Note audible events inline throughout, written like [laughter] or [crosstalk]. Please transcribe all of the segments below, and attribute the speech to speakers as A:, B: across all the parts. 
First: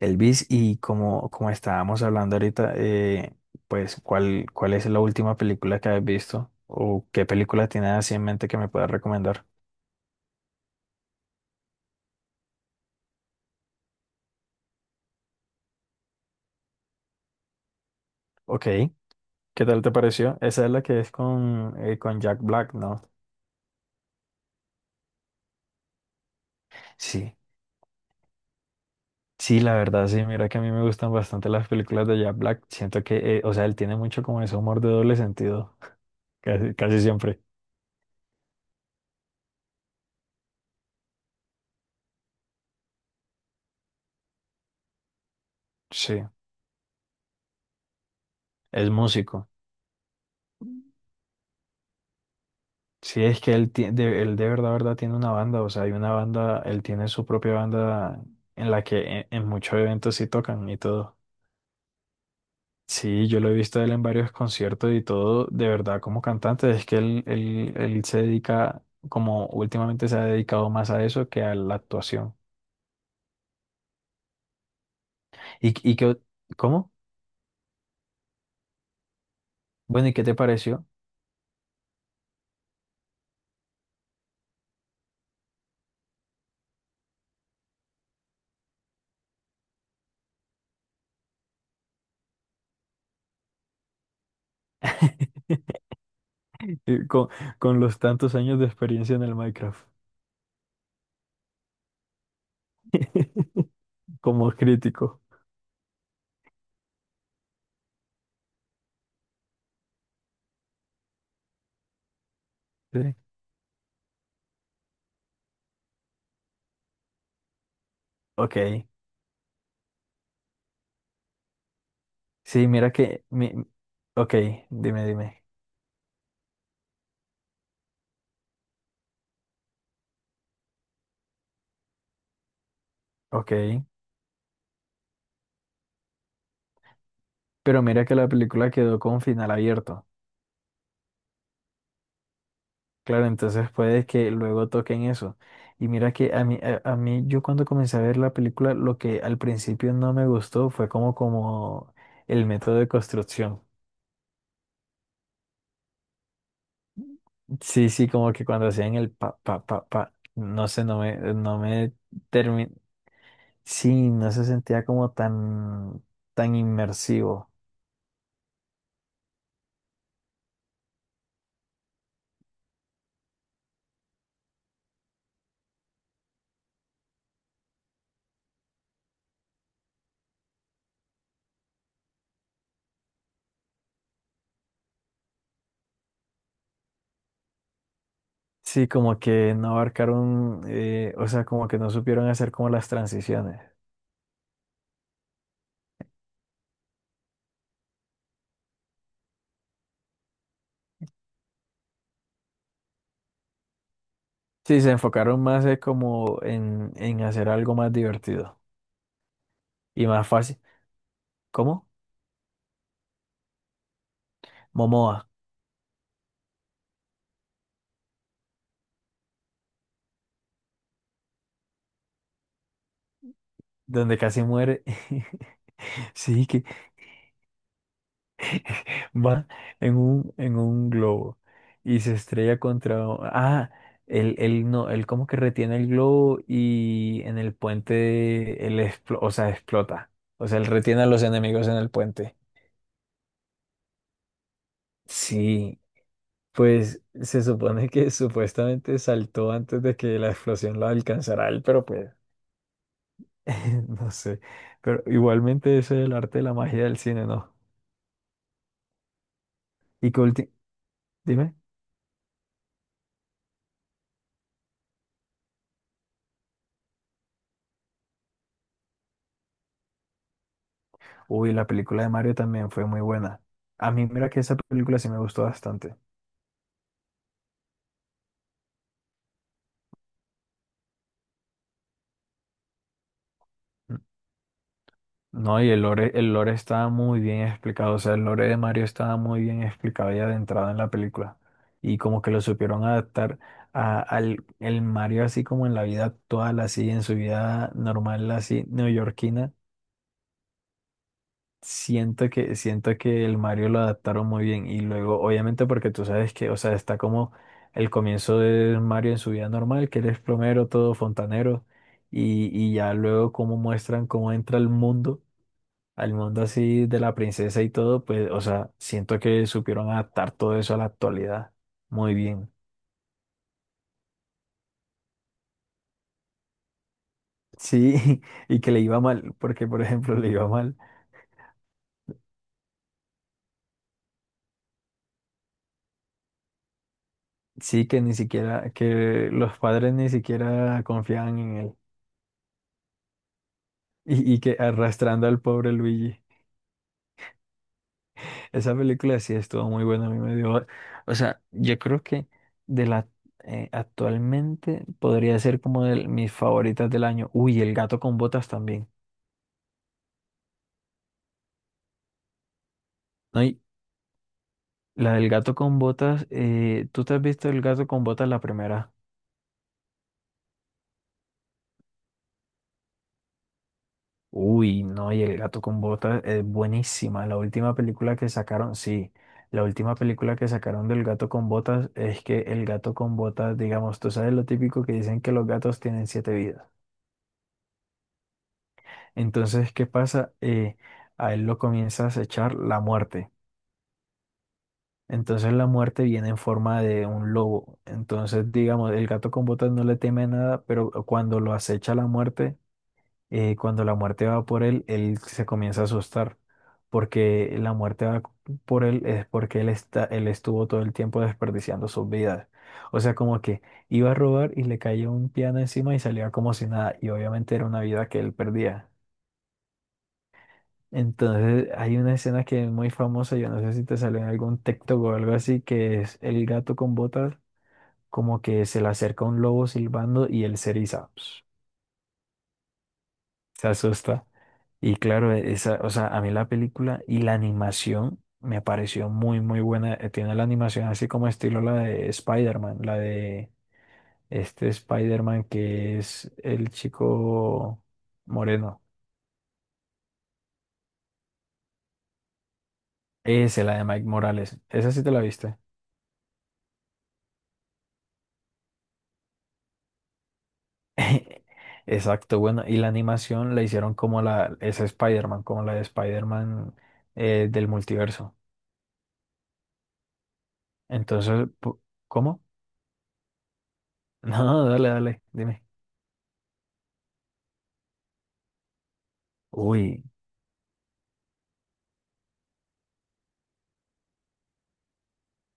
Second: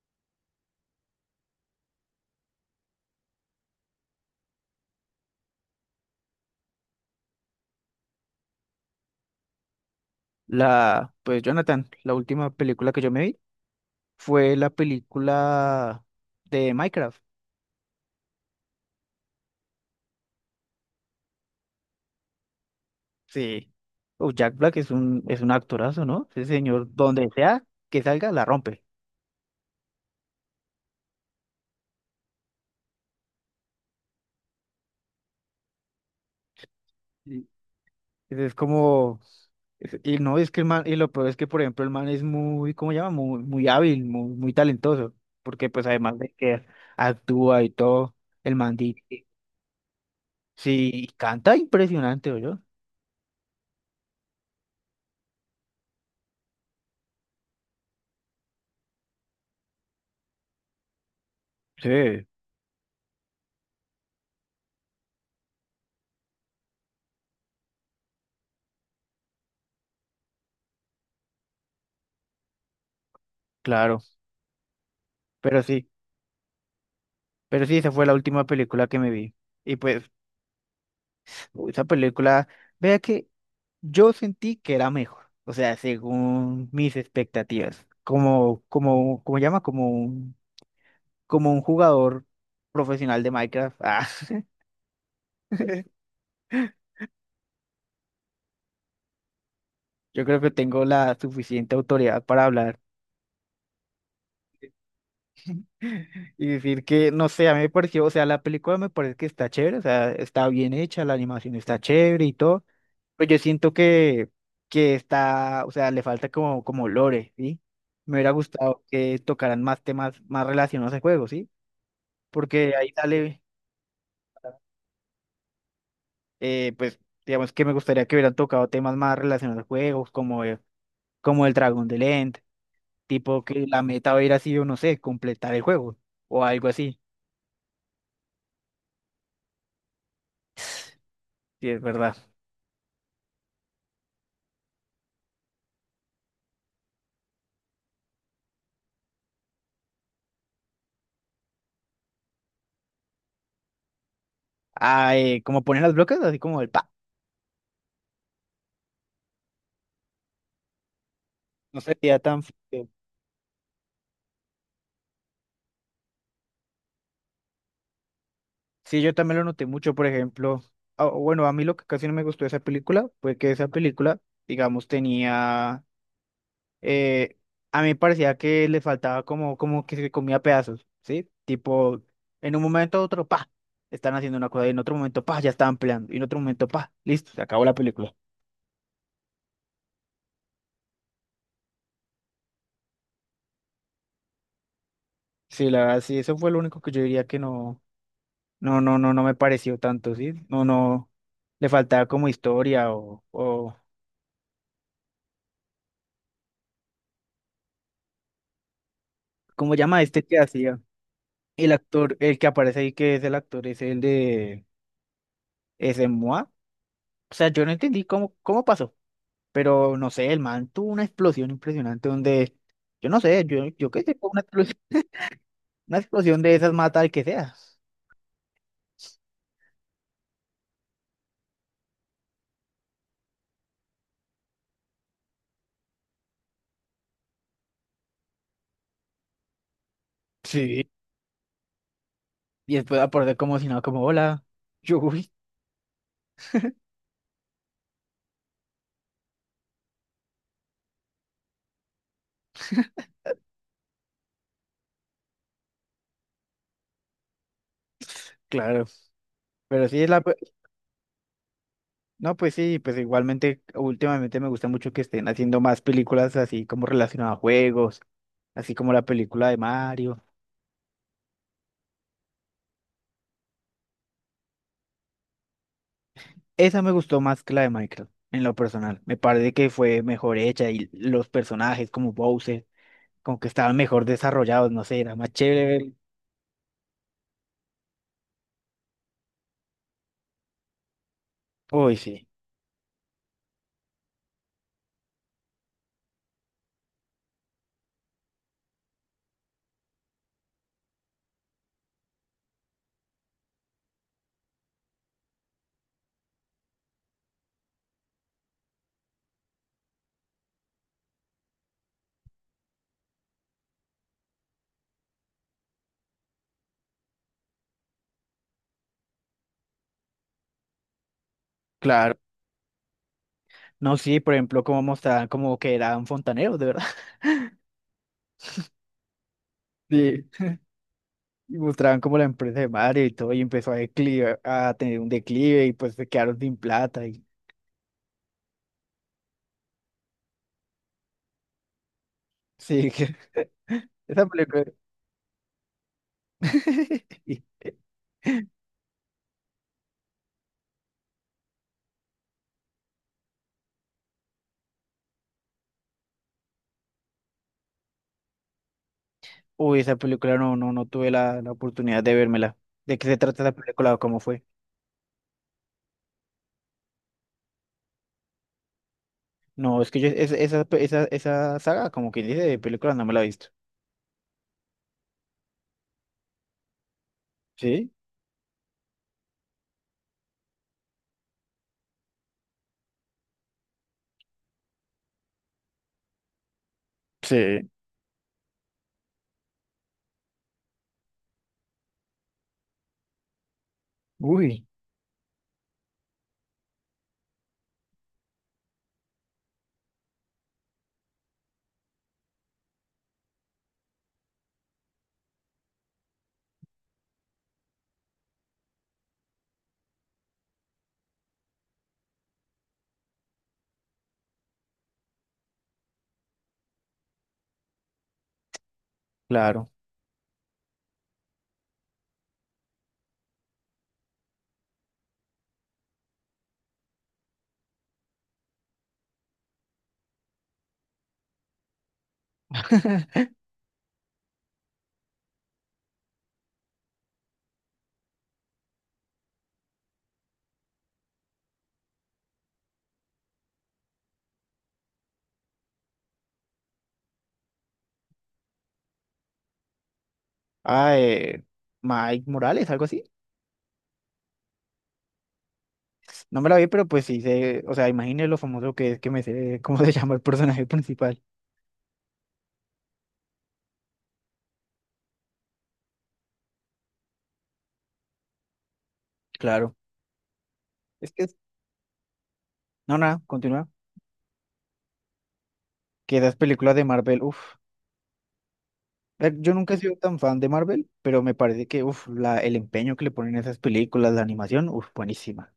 A: Elvis, y como estábamos hablando ahorita, pues, ¿cuál es la última película que has visto? ¿O qué película tienes así en mente que me puedas recomendar?
B: Pues, Jonathan, la última película que yo me vi fue la película de Minecraft.
A: Ok, ¿qué tal te pareció? Esa es la que es con Jack Black, ¿no?
B: Sí. Oh, Jack Black es un actorazo, ¿no? Ese señor, donde
A: Sí,
B: sea que salga, la rompe.
A: sí, la verdad, sí, mira que a mí me gustan bastante las películas de Jack Black. Siento que, o sea, él tiene mucho como ese humor de doble sentido, [laughs] casi siempre.
B: Y es como, y no es que el man, y lo peor es que, por ejemplo, el man es muy, ¿cómo se llama? Muy, muy hábil, muy, muy talentoso. Porque pues además
A: Sí,
B: de que actúa y todo, el man
A: es
B: di-
A: músico.
B: sí, canta impresionante. Yo
A: Sí, es que él de verdad tiene una banda, o sea, hay una banda, él tiene su propia banda en la que en muchos eventos sí tocan y todo.
B: Sí,
A: Sí, yo lo he visto a él en varios conciertos y todo, de verdad, como cantante, es que él se dedica, como últimamente se ha dedicado más a eso que a la actuación.
B: claro, pero
A: ¿Y,
B: sí.
A: y qué, cómo?
B: Pero sí, esa fue la última película que me vi. Y
A: Bueno,
B: pues,
A: ¿y qué te pareció
B: esa película, vea que yo sentí que era mejor. O sea, según mis expectativas. Como, como, como un jugador profesional de Minecraft. Ah, [laughs]
A: [laughs] con, con los tantos años de experiencia en el Minecraft
B: yo creo que tengo la suficiente autoridad para hablar
A: [laughs] como crítico?
B: y decir que, no sé, a mí me pareció, o sea, la película me parece que está chévere, o sea, está bien hecha, la animación está chévere y todo.
A: Sí.
B: Pues yo siento que, o sea, le falta como, lore, ¿sí? Me hubiera gustado
A: Ok.
B: que tocaran más temas más relacionados al juego, ¿sí?
A: Sí,
B: Porque ahí
A: mira que...
B: sale,
A: Mi... Ok, dime.
B: eh, pues, digamos que me gustaría que hubieran tocado temas más relacionados al juego, como, como el dragón de End, tipo que la
A: Ok.
B: meta hubiera sido, no sé, completar el juego o algo así.
A: Pero mira que la película quedó con final abierto.
B: Sí, es verdad.
A: Claro, entonces puede que luego toquen eso. Y mira que a mí, yo cuando comencé a ver la película, lo que al principio no me gustó fue como el método de construcción.
B: Ah, como ponen las bloques, así como el pa.
A: Sí, sí, como que cuando hacían el pa, pa, pa, pa, no sé,
B: No sería tan
A: termi-
B: feo.
A: Sí, no se sentía como tan inmersivo.
B: Sí, yo también lo noté mucho, por ejemplo, ah, bueno, a mí lo que casi no me gustó de esa película fue que esa película, digamos, eh, a mí me parecía que le faltaba como, que se comía pedazos, ¿sí? Tipo, en un momento u otro, pa, están haciendo una cosa, y en otro momento, pa, ya estaban peleando, y en otro momento, pa, listo, se acabó la película.
A: Sí, como que no abarcaron, o sea, como que no supieron hacer como las transiciones.
B: Sí, la verdad, sí, eso fue lo único que yo diría que no me pareció tanto, ¿sí? No, no, le faltaba como historia
A: Sí, se enfocaron más como en hacer algo más divertido
B: ¿cómo llama
A: y
B: este
A: más
B: que
A: fácil.
B: hacía? El
A: ¿Cómo?
B: actor, el que aparece ahí, que es el actor, es el de,
A: Momoa,
B: es de Moa. O sea, yo no entendí cómo pasó, pero no sé, el man tuvo una explosión impresionante donde, yo no sé, yo qué sé,
A: donde
B: fue una
A: casi
B: explosión,
A: muere. [laughs] Sí,
B: de
A: que
B: esas mata al que sea.
A: va en un globo y se estrella contra... o- Ah, él no, él como que retiene el globo y en el puente, él explo- o sea, explota. O sea, él
B: Sí.
A: retiene a los enemigos en el puente.
B: Y después aparece como si no, como hola. [laughs] Uy,
A: Sí, pues se supone que supuestamente saltó antes de que la explosión lo alcanzara a él, pero pues [laughs] no sé. Pero igualmente ese es el arte de la magia del cine, ¿no?
B: claro. Pero sí,
A: Y que ulti- dime,
B: no, pues sí, pues igualmente, últimamente me gusta mucho que estén haciendo más películas así como relacionadas a juegos, así como la película de Mario.
A: uy, la película de Mario también fue muy buena. A mí mira que esa película sí me gustó bastante.
B: Esa me gustó más que la de Minecraft, en lo personal. Me parece que fue mejor hecha y los personajes como Bowser, como que estaban mejor desarrollados, no sé, era más
A: No,
B: chévere
A: y el lore, el lore estaba muy bien explicado, o sea, el lore de Mario estaba muy bien explicado ya de entrada en la película.
B: Uy,
A: Y como
B: sí,
A: que lo supieron adaptar a- al el Mario así como en la vida actual, así en su vida normal, así neoyorquina. Siento que el Mario lo adaptaron muy bien. Y luego, obviamente, porque tú sabes que, o sea, está como el comienzo de Mario en su vida normal, que él es plomero, todo fontanero. Y ya luego cómo muestran cómo entra el mundo al mundo así de la princesa y todo, pues, o sea, siento que supieron adaptar todo eso a la actualidad muy
B: claro.
A: bien.
B: No, sí, por ejemplo, como mostraban como que eran fontaneros, de verdad. [laughs]
A: Sí, [laughs] y que le iba mal, porque por ejemplo
B: Sí,
A: le iba mal.
B: y mostraban como la empresa de Mario y todo, y empezó a declive, a tener un declive y pues se quedaron sin plata y
A: Sí, que ni siquiera, que los padres ni siquiera confiaban en él.
B: sí, que [laughs] esa
A: Y que
B: película.
A: arrastrando al pobre Luigi.
B: [laughs] y-
A: Esa película sí estuvo muy buena, a mí me dio. O sea, yo creo que de la actualmente podría ser como de mis favoritas del año. Uy, el gato con botas también.
B: Uy, esa película no tuve la oportunidad de vérmela. ¿De qué se trata
A: ¿No?
B: esa
A: Y
B: película o cómo fue?
A: la del gato con botas, ¿tú te has visto el gato con botas la primera?
B: No, es que yo esa saga, como quien dice, de películas no me la he visto.
A: Uy, no, y el gato con botas es buenísima. La última
B: ¿Sí?
A: película que sacaron, sí, la última película que sacaron del gato con botas es que el gato con botas, digamos, tú sabes lo típico que dicen que los gatos tienen 7 vidas.
B: Sí.
A: Entonces, ¿qué pasa? A él lo comienza a acechar la muerte.
B: Uy,
A: Entonces la muerte viene en forma de un lobo. Entonces, digamos, el gato con botas no le teme nada, pero cuando lo acecha la muerte cuando la muerte va por él, él se comienza a asustar, porque la muerte va por él es porque él estuvo todo el tiempo desperdiciando sus vidas. O sea, como que iba a robar y le caía un piano encima y salía como si nada, y obviamente era una vida que él perdía.
B: claro.
A: Entonces hay una escena que es muy famosa, yo no sé si te salió en algún TikTok o algo así, que es el gato con botas, como que se le acerca un lobo silbando y él se eriza. Se asusta. Y claro, esa, o sea, a mí la película y la animación me pareció muy buena. Tiene la animación así como estilo la de Spider-Man, la de este Spider-Man que es el chico moreno.
B: Ah, Mike Morales, algo así.
A: Ese, la de Mike Morales. Esa sí te la viste.
B: No me la vi, pero pues sí sé, o sea, imagínese lo famoso que es que me sé [laughs] cómo se llama el personaje principal.
A: [laughs] Exacto, bueno, y la animación la hicieron como la, esa Spider-Man, como la de Spider-Man del multiverso.
B: Claro. Es que, es-
A: Entonces, pu- ¿cómo? [laughs]
B: no, nada, continúa.
A: No, dale, dime.
B: Que esas películas de Marvel, uff. Yo nunca he sido
A: Uy.
B: tan fan de Marvel, pero me parece que, uff, el empeño que le ponen a esas películas, la animación, uff, buenísima.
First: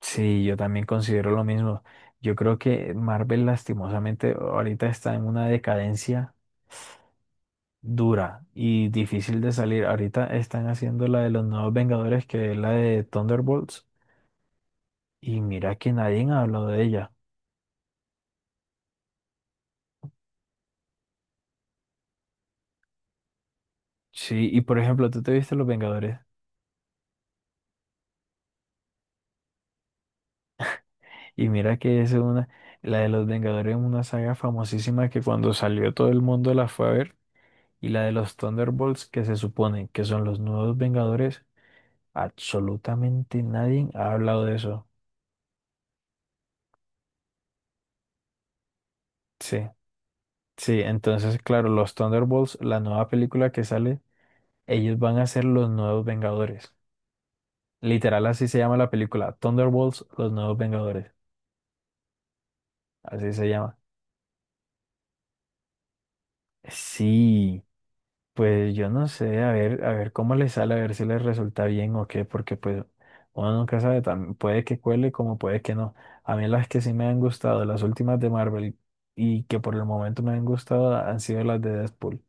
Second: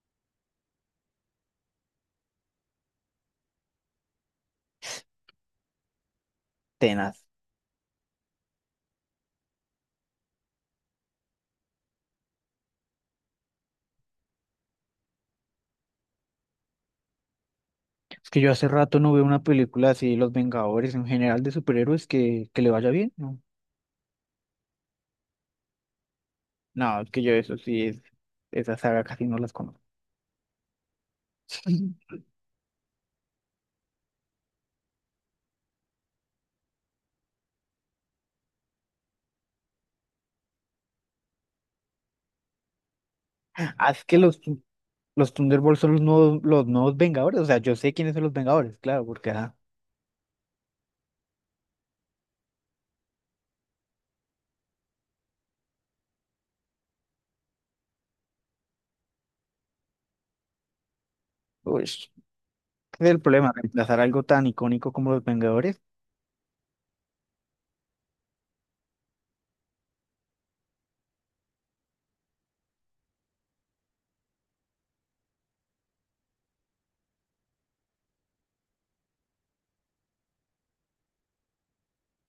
A: Sí, yo también considero lo mismo. Yo creo que Marvel lastimosamente ahorita está en una decadencia
B: Tenaz.
A: dura y difícil de salir. Ahorita están haciendo la de los nuevos Vengadores, que es la de Thunderbolts, y mira que nadie ha hablado de ella.
B: Es que yo hace rato no veo una película así de los Vengadores en general de superhéroes que le vaya bien, ¿no?
A: Sí, y por ejemplo, tú te viste Los Vengadores,
B: No, es que yo eso sí es, esa saga casi no las conozco.
A: y mira que es
B: [laughs]
A: una, la de los Vengadores es una saga famosísima que cuando salió todo el mundo la fue a ver, y la de los Thunderbolts, que se supone que son los nuevos Vengadores. Absolutamente nadie
B: Ah, es
A: ha
B: que los,
A: hablado de eso.
B: los Thunderbolts son los nuevos, Vengadores, o sea, yo sé quiénes son los Vengadores, claro,
A: Sí, sí, entonces, claro, los Thunderbolts, la nueva película que sale, ellos van a ser los nuevos Vengadores. Literal, así se llama la película, Thunderbolts, los nuevos Vengadores.
B: uy, ese es el
A: Así se
B: problema,
A: llama.
B: reemplazar algo tan icónico como los Vengadores.
A: Sí, pues yo no sé, a ver cómo les sale, a ver si les resulta bien o qué, porque pues uno nunca sabe, también puede que cuele como puede que no. A mí las que sí me han gustado, las últimas de Marvel y que por el momento me han gustado, han sido las de Deadpool.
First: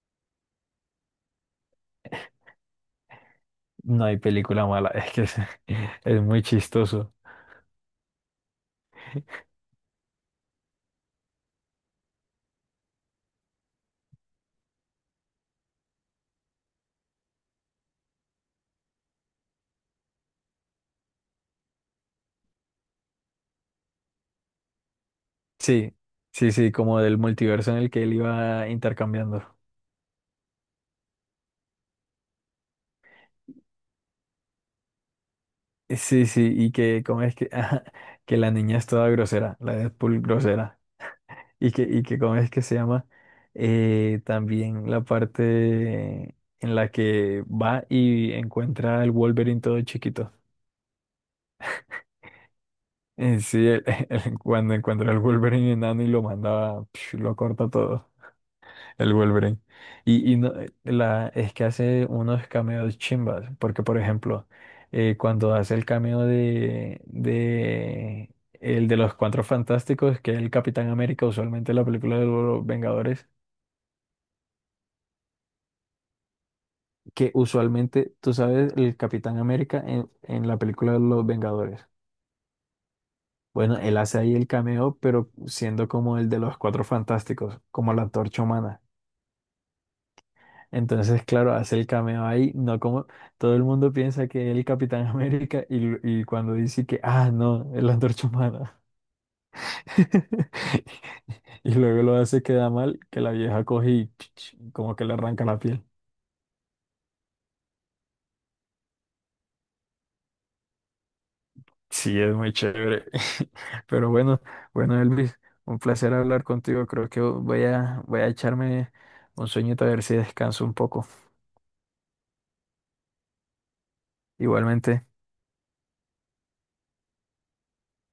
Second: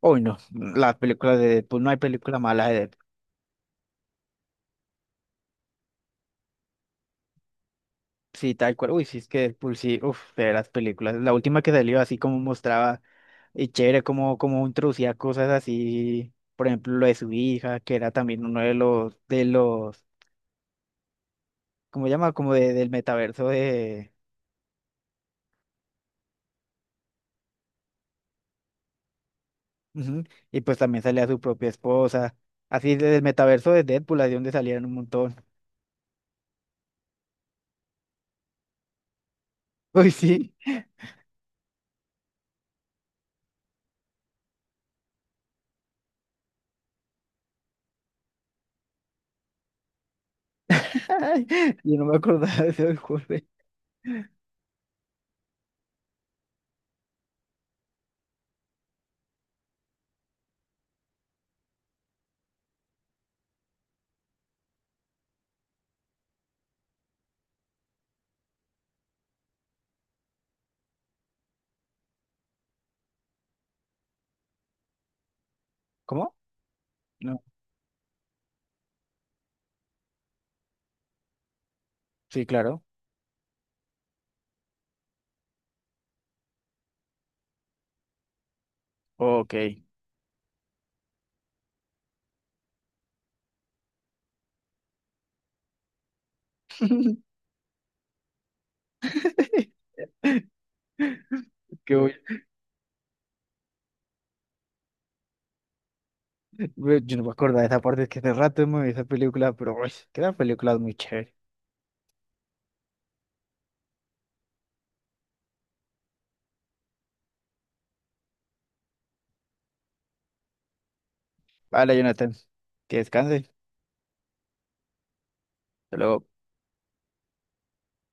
B: Hoy no, las películas de Deadpool, no hay película mala de Deadpool.
A: No hay película mala, [laughs] es que es, [laughs] es muy chistoso.
B: Sí, tal cual. Uy, sí, es que Deadpool, sí, uf, de las películas. La última que salió así como mostraba, y chévere, como, introducía cosas así, por ejemplo, lo de su hija, que era también uno de los, ¿cómo se llama? Como de, del metaverso de...
A: Sí, sí, como del multiverso en el que él iba intercambiando.
B: Ujú, y pues también salía su propia esposa. Así del metaverso de Deadpool, así donde salían un montón.
A: Sí, y que cómo es que, [laughs] ajá, que la niña es toda grosera, la
B: Uy,
A: Deadpool
B: sí.
A: grosera. Y que cómo es que se llama también la parte en la que va y encuentra al Wolverine todo chiquito.
B: [laughs] Yo no me acordaba de ese juego.
A: En sí, el- [laughs] el- cuando encuentra al Wolverine enano y lo manda, psh, lo corta todo. El Wolverine. La, es que hace unos cameos chimbas, porque por ejemplo, cuando hace el cameo de el de los Cuatro Fantásticos, que es el Capitán América, usualmente en la película de los Vengadores,
B: ¿Cómo?
A: que
B: No.
A: usualmente, tú sabes, el Capitán América en la película de los Vengadores.
B: Sí, claro.
A: Bueno, él hace ahí el cameo, pero siendo como el de los Cuatro Fantásticos, como la Antorcha Humana.
B: Ok.
A: Entonces, claro, hace el cameo ahí, no como todo el mundo piensa que es el Capitán [laughs] América y, l- y cuando dice que, ah, no, es la Antorcha Humana.
B: [laughs]
A: [laughs] Y
B: Qué
A: luego lo hace queda mal, que la vieja coge y [tsk] como que le arranca la piel.
B: güey, yo no me acuerdo de esa parte, es que hace rato hemos visto esa película, pero uy, quedan película muy chévere.
A: Sí, es muy chévere. [laughs] Pero bueno, bueno, Elvis, un placer hablar contigo. Creo que voy a echarme un sueñito a ver si descanso un poco.
B: Vale, Jonathan, que descanse.
A: Igualmente.
B: Hasta luego.